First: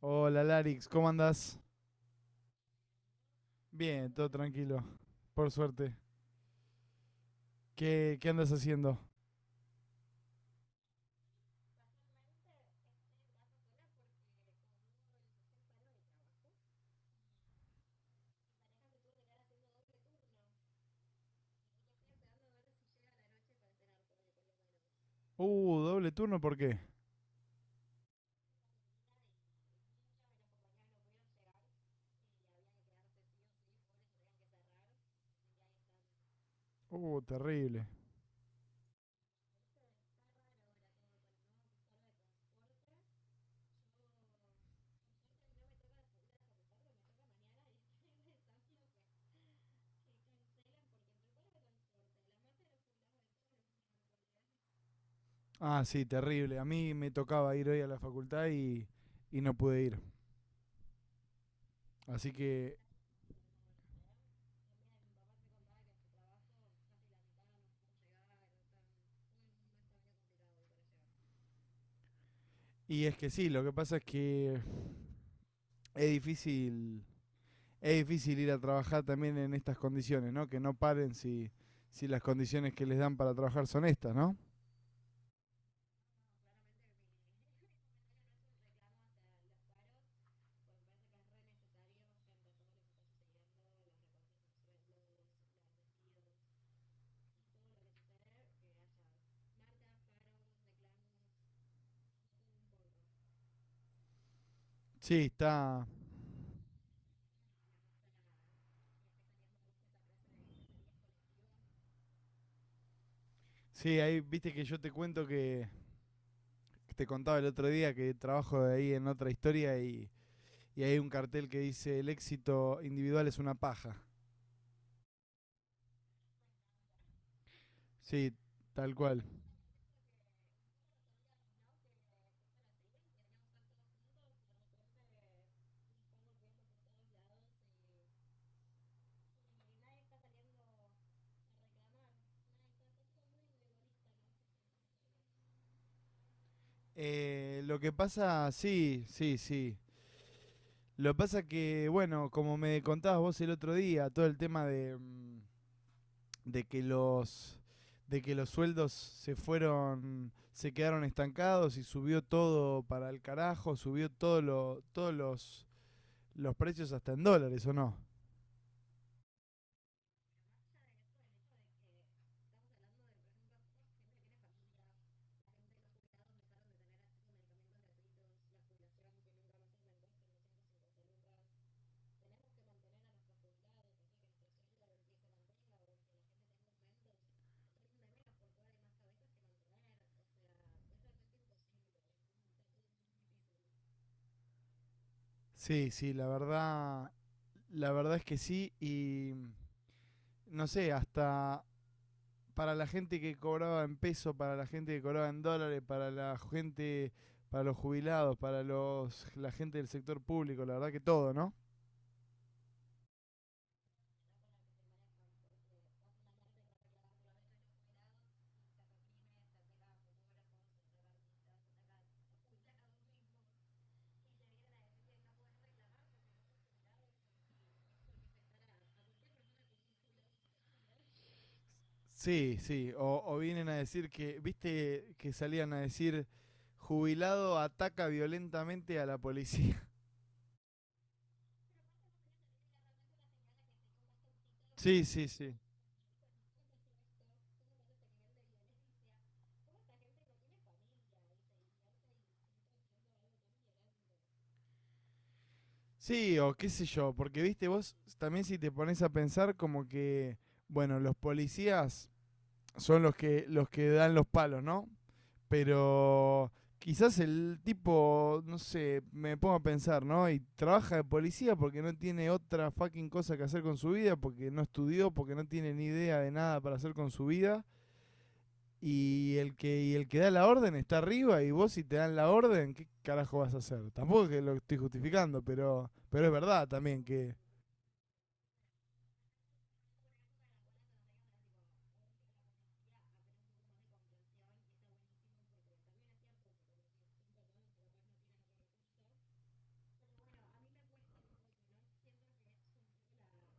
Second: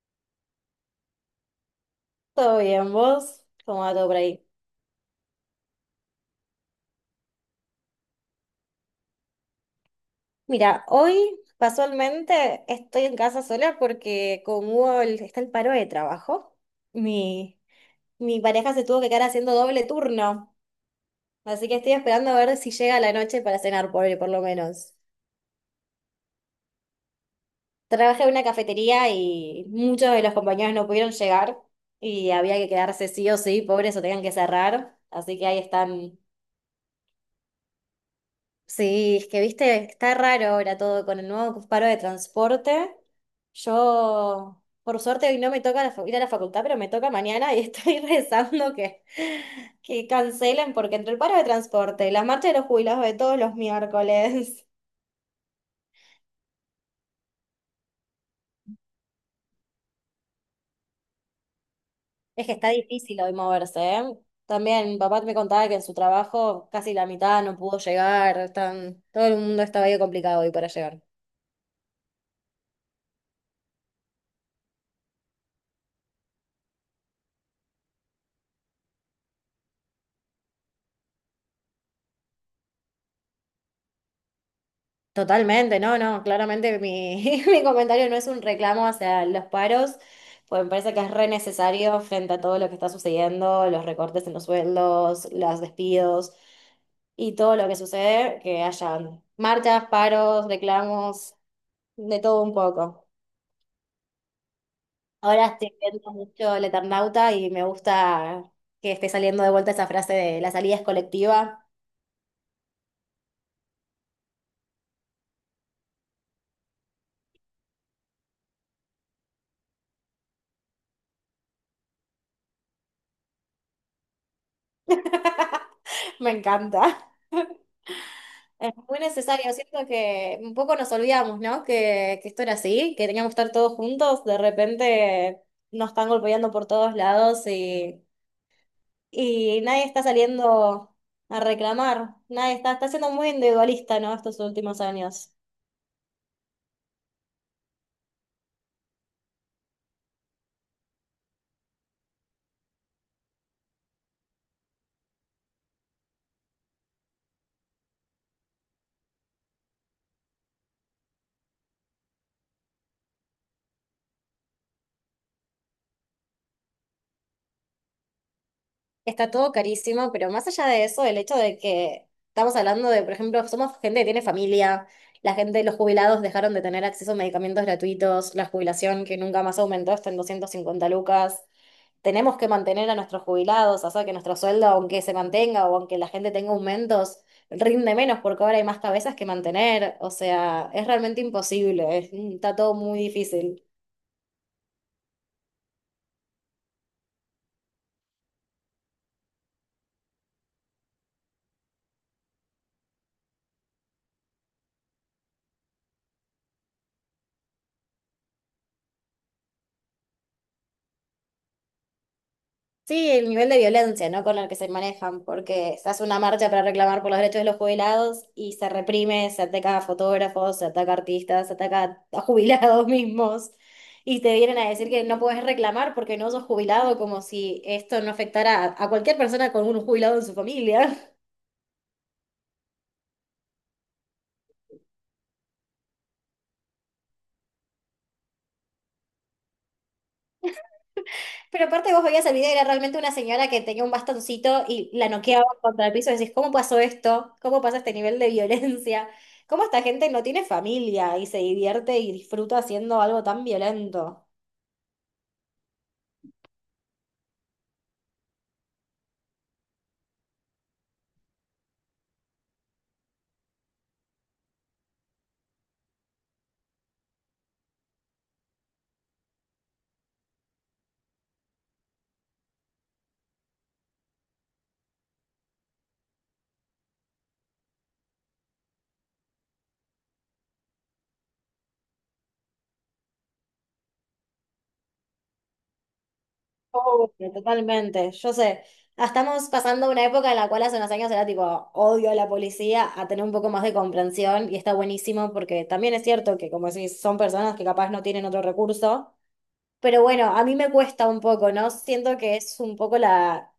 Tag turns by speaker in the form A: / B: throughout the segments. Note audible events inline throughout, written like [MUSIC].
A: Hola Larix, ¿cómo andas?
B: ¿Todo bien, vos? ¿Cómo va todo
A: Bien,
B: por
A: todo
B: ahí?
A: tranquilo, por suerte. ¿Qué andas haciendo?
B: Mira, hoy casualmente estoy en casa sola porque está el paro de trabajo, mi, mi pareja se tuvo que quedar haciendo doble turno, así que estoy esperando a ver si llega la noche para cenar, por lo menos.
A: Doble turno, ¿por qué?
B: Trabajé en una cafetería y muchos de los compañeros no pudieron llegar y había que quedarse sí o sí, pobres o tenían que cerrar, así que ahí están.
A: Terrible.
B: Sí, es que viste, está raro ahora todo con el nuevo paro de transporte. Yo, por suerte, hoy no me toca ir a la facultad, pero me toca mañana y estoy [LAUGHS] rezando que cancelen, porque entre el paro de transporte, las marchas de los jubilados de todos los miércoles,
A: Ah, sí, terrible. A mí me tocaba ir hoy a la facultad y no pude ir. Así
B: [LAUGHS] es que está
A: que...
B: difícil hoy moverse, ¿eh? También mi papá me contaba que en su trabajo casi la mitad no pudo llegar, están, todo el mundo estaba ahí complicado hoy para llegar.
A: Y es que sí, lo que pasa es que es difícil, es difícil ir a trabajar también en estas condiciones, ¿no? Que no paren si las condiciones que les dan para trabajar son estas, ¿no?
B: Totalmente, no, no, claramente [LAUGHS] mi comentario no es un reclamo hacia los paros, pues me parece que es re necesario frente a todo lo que está sucediendo, los recortes en los sueldos, los despidos y todo lo que sucede, que hayan marchas, paros, reclamos, de todo un poco.
A: Sí,
B: Ahora estoy
A: está...
B: viendo mucho El Eternauta y me gusta que esté saliendo de vuelta esa frase de la salida es colectiva.
A: Sí, ahí viste que yo te cuento que te contaba el otro día que trabajo de ahí en otra historia y hay un cartel que dice el éxito individual es una paja.
B: [LAUGHS] Me encanta.
A: Sí,
B: Es
A: tal
B: muy
A: cual.
B: necesario, siento que un poco nos olvidamos, ¿no? Que esto era así, que teníamos que estar todos juntos, de repente nos están golpeando por todos lados y nadie está saliendo a reclamar, nadie está siendo muy individualista, ¿no? Estos últimos años.
A: Lo que pasa, sí, sí, sí. Lo que pasa que, bueno, como me contabas vos el otro día, todo el tema de, de que los de que los sueldos se fueron, se quedaron estancados y subió todo para el carajo, subió los precios hasta en dólares, ¿o no?
B: Está todo carísimo, pero más allá de eso, el hecho de que estamos hablando de, por ejemplo, somos gente que tiene familia, la gente, los jubilados dejaron de tener acceso a medicamentos gratuitos, la jubilación que nunca más aumentó está en 250 lucas. Tenemos que mantener a nuestros jubilados, o sea, que nuestro sueldo, aunque se mantenga o aunque la gente tenga aumentos, rinde menos porque ahora hay más cabezas que mantener. O sea, es realmente imposible, está todo muy difícil.
A: Sí, sí, la verdad. La verdad es que sí, y no sé, hasta para la gente que cobraba en peso, para la gente que cobraba en dólares, para la gente, para los jubilados, la gente del sector público, la verdad que todo, ¿no?
B: Sí, el nivel de violencia, ¿no? Con el que se manejan, porque se hace una marcha para reclamar por los derechos de los jubilados y se reprime, se ataca a fotógrafos, se ataca a artistas, se ataca a jubilados [LAUGHS] mismos y te vienen a decir que no puedes reclamar porque no sos jubilado, como si esto no afectara a cualquier persona con un jubilado en su familia.
A: Sí, sí, o vienen a decir que, viste que salían a decir, jubilado ataca violentamente a la policía. [LAUGHS]
B: Pero aparte vos veías el video y era realmente una señora que tenía un bastoncito y
A: Sí,
B: la
A: sí,
B: noqueaba
A: sí.
B: contra el piso y decís, ¿cómo pasó esto? ¿Cómo pasa este nivel de violencia? ¿Cómo esta gente no tiene familia y se divierte y disfruta haciendo algo tan violento?
A: Sí, o qué sé yo, porque viste vos, también si te pones a pensar como que, bueno, los policías son los que dan los palos, ¿no? Pero quizás el tipo, no sé, me pongo a pensar, ¿no? Y trabaja de policía porque no tiene otra fucking cosa que hacer con su vida, porque no estudió, porque no tiene ni idea de nada para hacer con su vida. Y el que da la orden está arriba y vos si te dan la orden, ¿qué carajo vas a hacer? Tampoco es que lo estoy justificando, pero es verdad también
B: Oh,
A: que...
B: totalmente, yo sé. Estamos pasando una época en la cual hace unos años era tipo odio a la policía, a tener un poco más de comprensión y está buenísimo porque también es cierto que como decís, son personas que capaz no tienen otro recurso. Pero bueno, a mí me cuesta un poco, ¿no? Siento que es un poco la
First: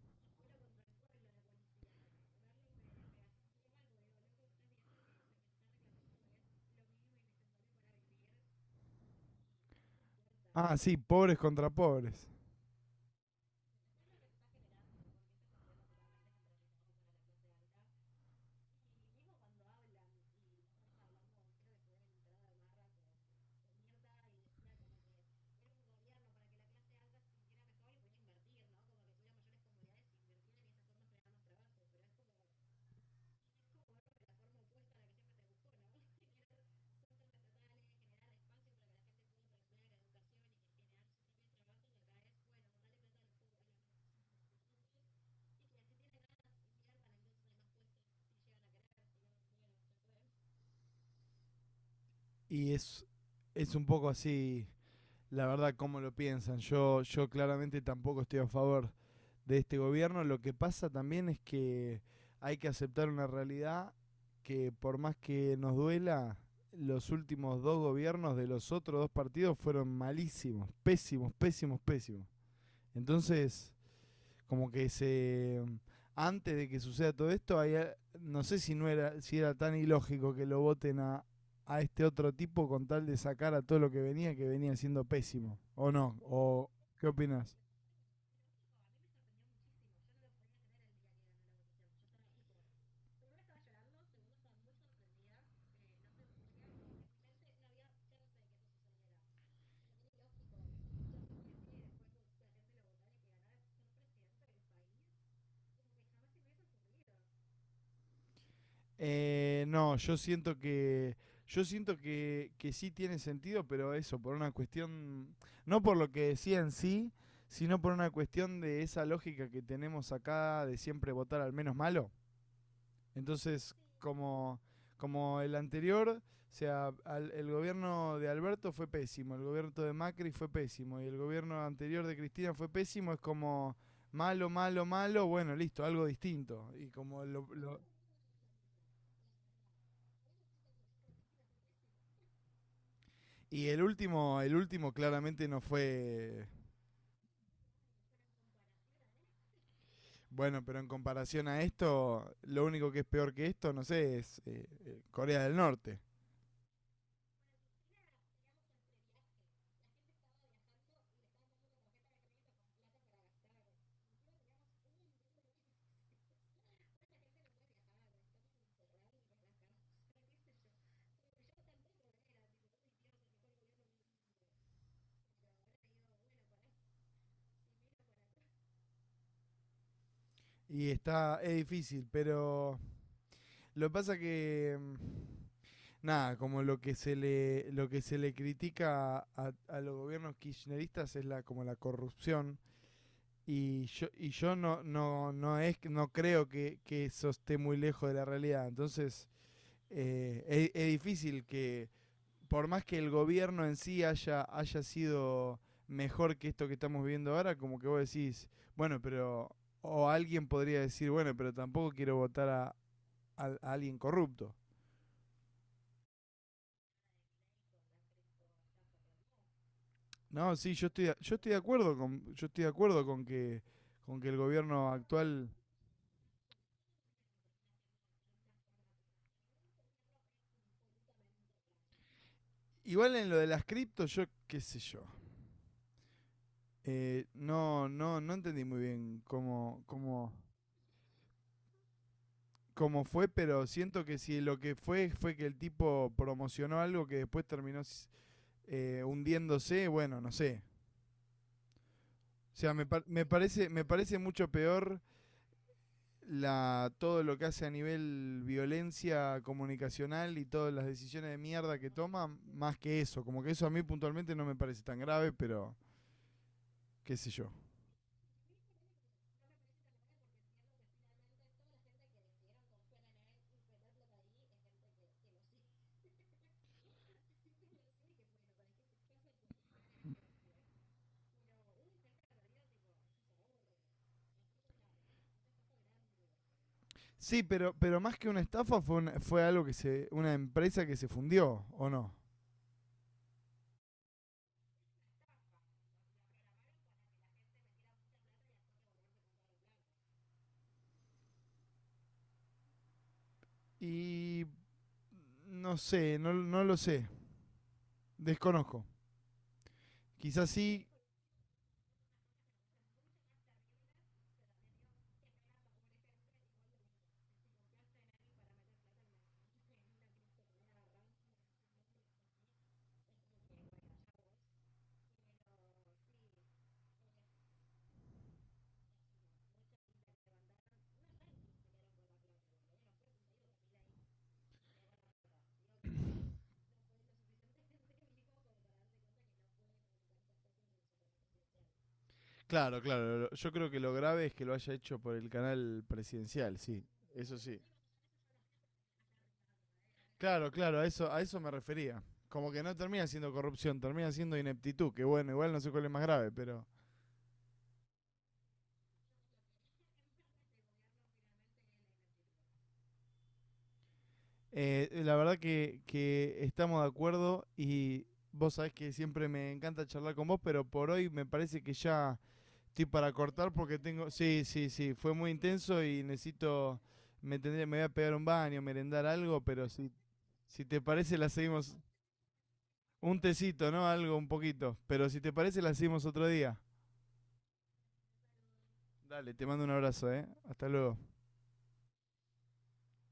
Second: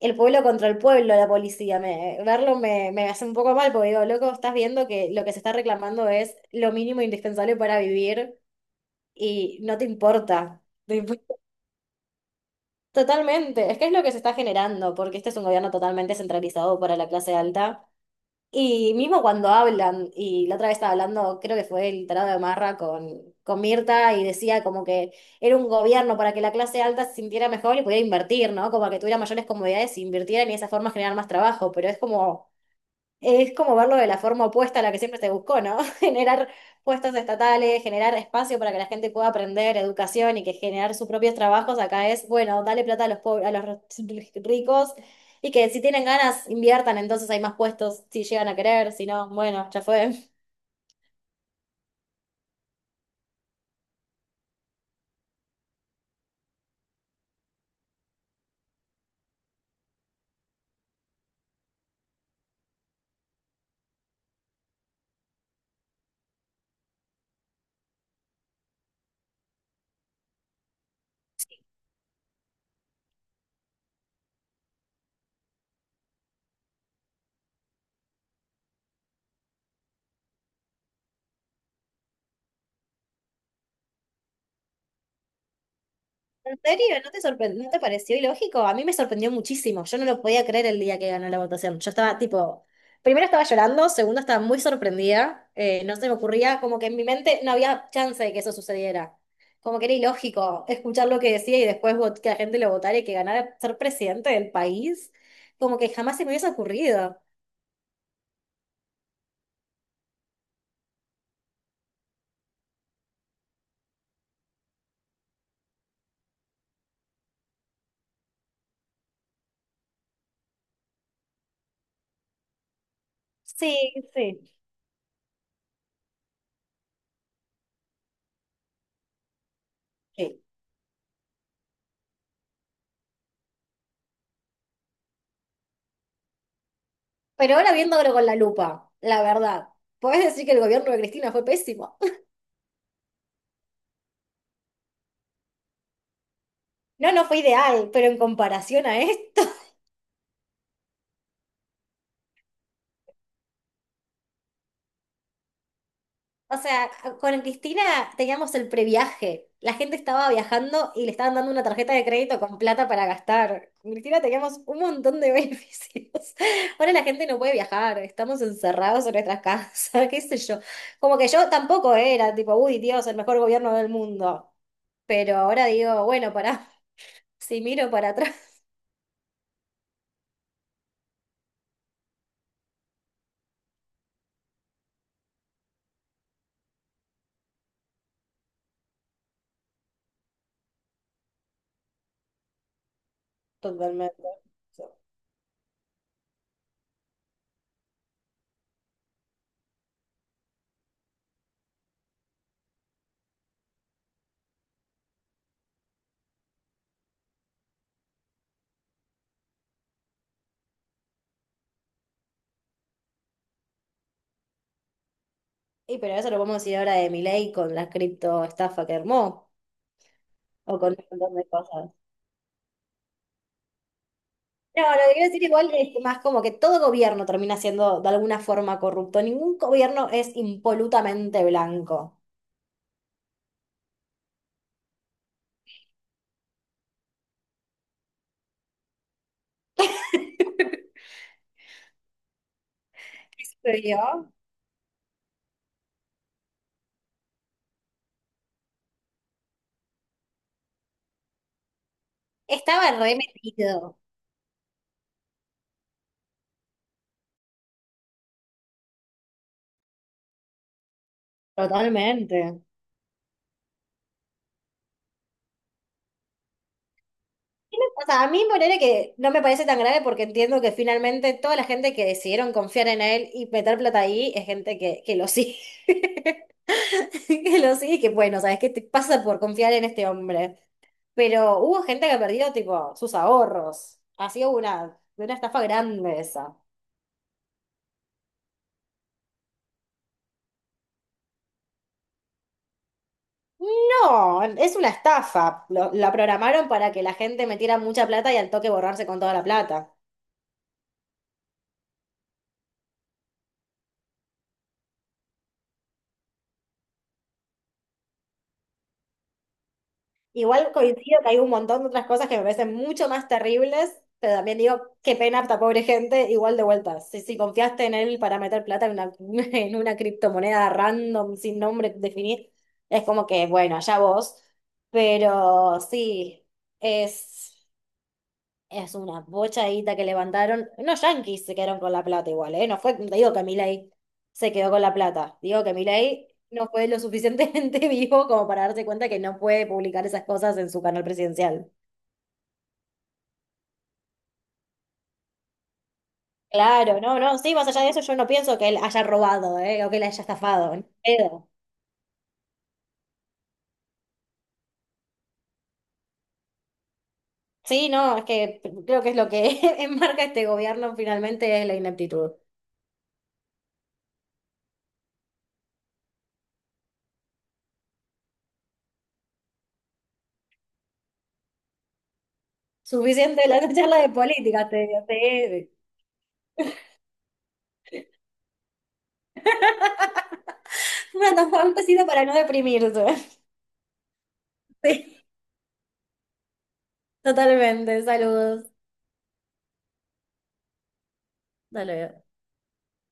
B: el pueblo contra el pueblo, la policía. Verlo me hace un poco mal, porque digo, loco, estás viendo que lo que se está reclamando es lo mínimo indispensable para vivir y no te importa.
A: Ah, sí,
B: Tipo,
A: pobres contra pobres.
B: totalmente, es que es lo que se está generando, porque este es un gobierno totalmente centralizado para la clase alta y mismo cuando hablan, y la otra vez estaba hablando, creo que fue el tarado de Marra con Mirta, y decía como que era un gobierno para que la clase alta se sintiera mejor y pudiera invertir, ¿no? Como que tuviera mayores comodidades e invirtiera y de esa forma generar más trabajo, pero es como verlo de la forma opuesta a la que siempre se buscó, ¿no? [LAUGHS] Generar puestos estatales, generar espacio para que la gente pueda aprender educación y que generar sus propios trabajos. Acá es, bueno, dale plata a los pobres, ricos y que si tienen ganas inviertan, entonces hay más puestos si llegan a querer, si no, bueno, ya fue.
A: Y es un poco así la verdad cómo lo piensan. Yo claramente tampoco estoy a favor de este gobierno. Lo que pasa también es que hay que aceptar una realidad que por más que nos duela, los últimos dos gobiernos de los otros dos partidos fueron malísimos, pésimos, pésimos, pésimos. Entonces, como que se antes de que suceda todo esto, hay, no sé si no era, si era tan ilógico que lo voten a este otro tipo con tal de sacar a todo lo que venía siendo pésimo, o no,
B: ¿En
A: o
B: serio?
A: ¿qué opinas?
B: ¿No te pareció ilógico? A mí me sorprendió muchísimo. Yo no lo podía creer el día que ganó la votación. Yo estaba tipo, primero estaba llorando, segundo estaba muy sorprendida. No se me ocurría, como que en mi mente no había chance de que eso sucediera. Como que era ilógico escuchar lo que decía y después que la gente lo votara y que ganara ser presidente del país. Como que jamás se me hubiese ocurrido.
A: No, yo siento que que sí tiene sentido, pero eso, por una cuestión, no por lo que decía en sí, sino por una cuestión de esa lógica que tenemos acá de siempre votar al menos malo. Entonces,
B: Sí, sí.
A: como, como el anterior, o sea, el gobierno de Alberto fue pésimo, el gobierno de Macri
B: Sí.
A: fue pésimo y el gobierno anterior de Cristina fue pésimo, es como malo, malo, malo, bueno, listo, algo distinto. Y como
B: Pero ahora viéndolo con la lupa, la verdad, ¿podés decir que el gobierno de Cristina fue pésimo? [LAUGHS]
A: y el último claramente no fue
B: No, no fue ideal, pero en comparación a esto.
A: bueno, pero en comparación a esto, lo único que es peor que esto, no sé, es Corea del Norte.
B: O sea, con Cristina teníamos el previaje. La gente estaba viajando y le estaban dando una tarjeta de crédito con plata para gastar. Con Cristina teníamos un montón de [LAUGHS] beneficios. Ahora la gente no puede viajar, estamos encerrados en nuestras casas, [LAUGHS] qué sé yo. Como que yo tampoco era tipo, uy, Dios, el mejor gobierno del mundo. Pero ahora digo, bueno, pará, [LAUGHS] si miro para atrás.
A: Y está, es difícil, pero lo que pasa que nada, como lo que se le, lo que se le critica a los gobiernos kirchneristas es la, como la corrupción.
B: [LAUGHS] Totalmente.
A: Y yo no es no creo que eso esté muy lejos de la realidad. Entonces, es difícil que, por más que el gobierno en sí haya sido mejor que esto que estamos viviendo ahora, como que vos decís, bueno, pero. O alguien podría decir, bueno, pero tampoco quiero votar a alguien corrupto.
B: Y pero eso lo podemos decir ahora de Milei con la criptoestafa que armó
A: No, sí,
B: o con un
A: yo
B: montón de
A: estoy de
B: cosas.
A: acuerdo con, yo estoy de acuerdo con que el
B: No,
A: gobierno
B: lo que quiero decir
A: actual,
B: igual es más como que todo gobierno termina siendo de alguna forma corrupto. Ningún gobierno es impolutamente blanco.
A: igual en lo de las criptos, yo qué sé yo. No entendí muy bien
B: [LAUGHS]
A: cómo fue, pero
B: ¿Se
A: siento que
B: vio?
A: si lo que fue fue que el tipo promocionó algo que después terminó hundiéndose, bueno, no sé. O sea,
B: Estaba
A: me
B: remetido.
A: parece mucho peor la, todo lo que hace a nivel violencia comunicacional y todas las decisiones de mierda que toma,
B: Totalmente.
A: más que eso. Como que eso a mí puntualmente no me parece tan grave, pero qué sé yo.
B: O sea, a mí ponerle que no me parece tan grave porque entiendo que finalmente toda la gente que decidieron confiar en él y meter plata ahí es gente que lo sigue. [LAUGHS] Que lo sigue y que bueno, ¿sabes qué te pasa por confiar en este hombre? Pero hubo gente que perdió, tipo, sus ahorros. Así hubo una estafa grande esa.
A: Sí, pero más que una estafa fue algo que se, una empresa que se fundió, ¿o no?
B: No, es una estafa. La programaron para que la gente metiera mucha plata y al toque borrarse con toda la plata.
A: Y no sé, no lo sé, desconozco. Quizás
B: Igual
A: sí.
B: coincido que hay un montón de otras cosas que me parecen mucho más terribles, pero también digo, qué pena esta pobre gente, igual de vuelta. Si confiaste en él para meter plata en una, [LAUGHS] en una criptomoneda random, sin nombre definido, es como que, bueno, allá vos. Pero sí, es. Es una bochadita que levantaron. Unos yanquis se quedaron con la plata igual, ¿eh? No fue, te digo que Milei se quedó con la plata. Digo que Milei no fue lo suficientemente [LAUGHS] vivo como para darse cuenta que no puede publicar esas cosas en su canal presidencial.
A: Claro, claro, yo creo que lo grave es que lo haya hecho por el canal presidencial, sí,
B: Claro, no,
A: eso
B: no, sí,
A: sí.
B: más allá de eso, yo no pienso que él haya robado, ¿eh? O que él haya
A: Claro,
B: estafado,
A: claro,
B: ni
A: a eso
B: pedo.
A: me refería. Como que no termina siendo corrupción, termina siendo ineptitud, que bueno, igual no sé cuál es más grave, pero
B: Sí, no, es que creo que es lo que [LAUGHS] enmarca este gobierno finalmente es la ineptitud.
A: la verdad que estamos de acuerdo y vos sabés que siempre me encanta charlar con vos, pero por hoy me parece que ya estoy para
B: Suficiente
A: cortar
B: la
A: porque
B: charla de
A: tengo... Sí, sí,
B: política, te
A: sí,
B: digo,
A: fue muy
B: sí.
A: intenso y necesito... me voy a pegar un baño, merendar algo, pero
B: [LAUGHS]
A: si te parece la
B: Una
A: seguimos...
B: tapabocas para no deprimirse.
A: Un tecito, ¿no? Algo, un poquito. Pero si
B: [LAUGHS] Sí,
A: te parece la seguimos otro día.
B: totalmente. Saludos.
A: Dale, te mando un abrazo, ¿eh? Hasta luego.
B: Hasta luego.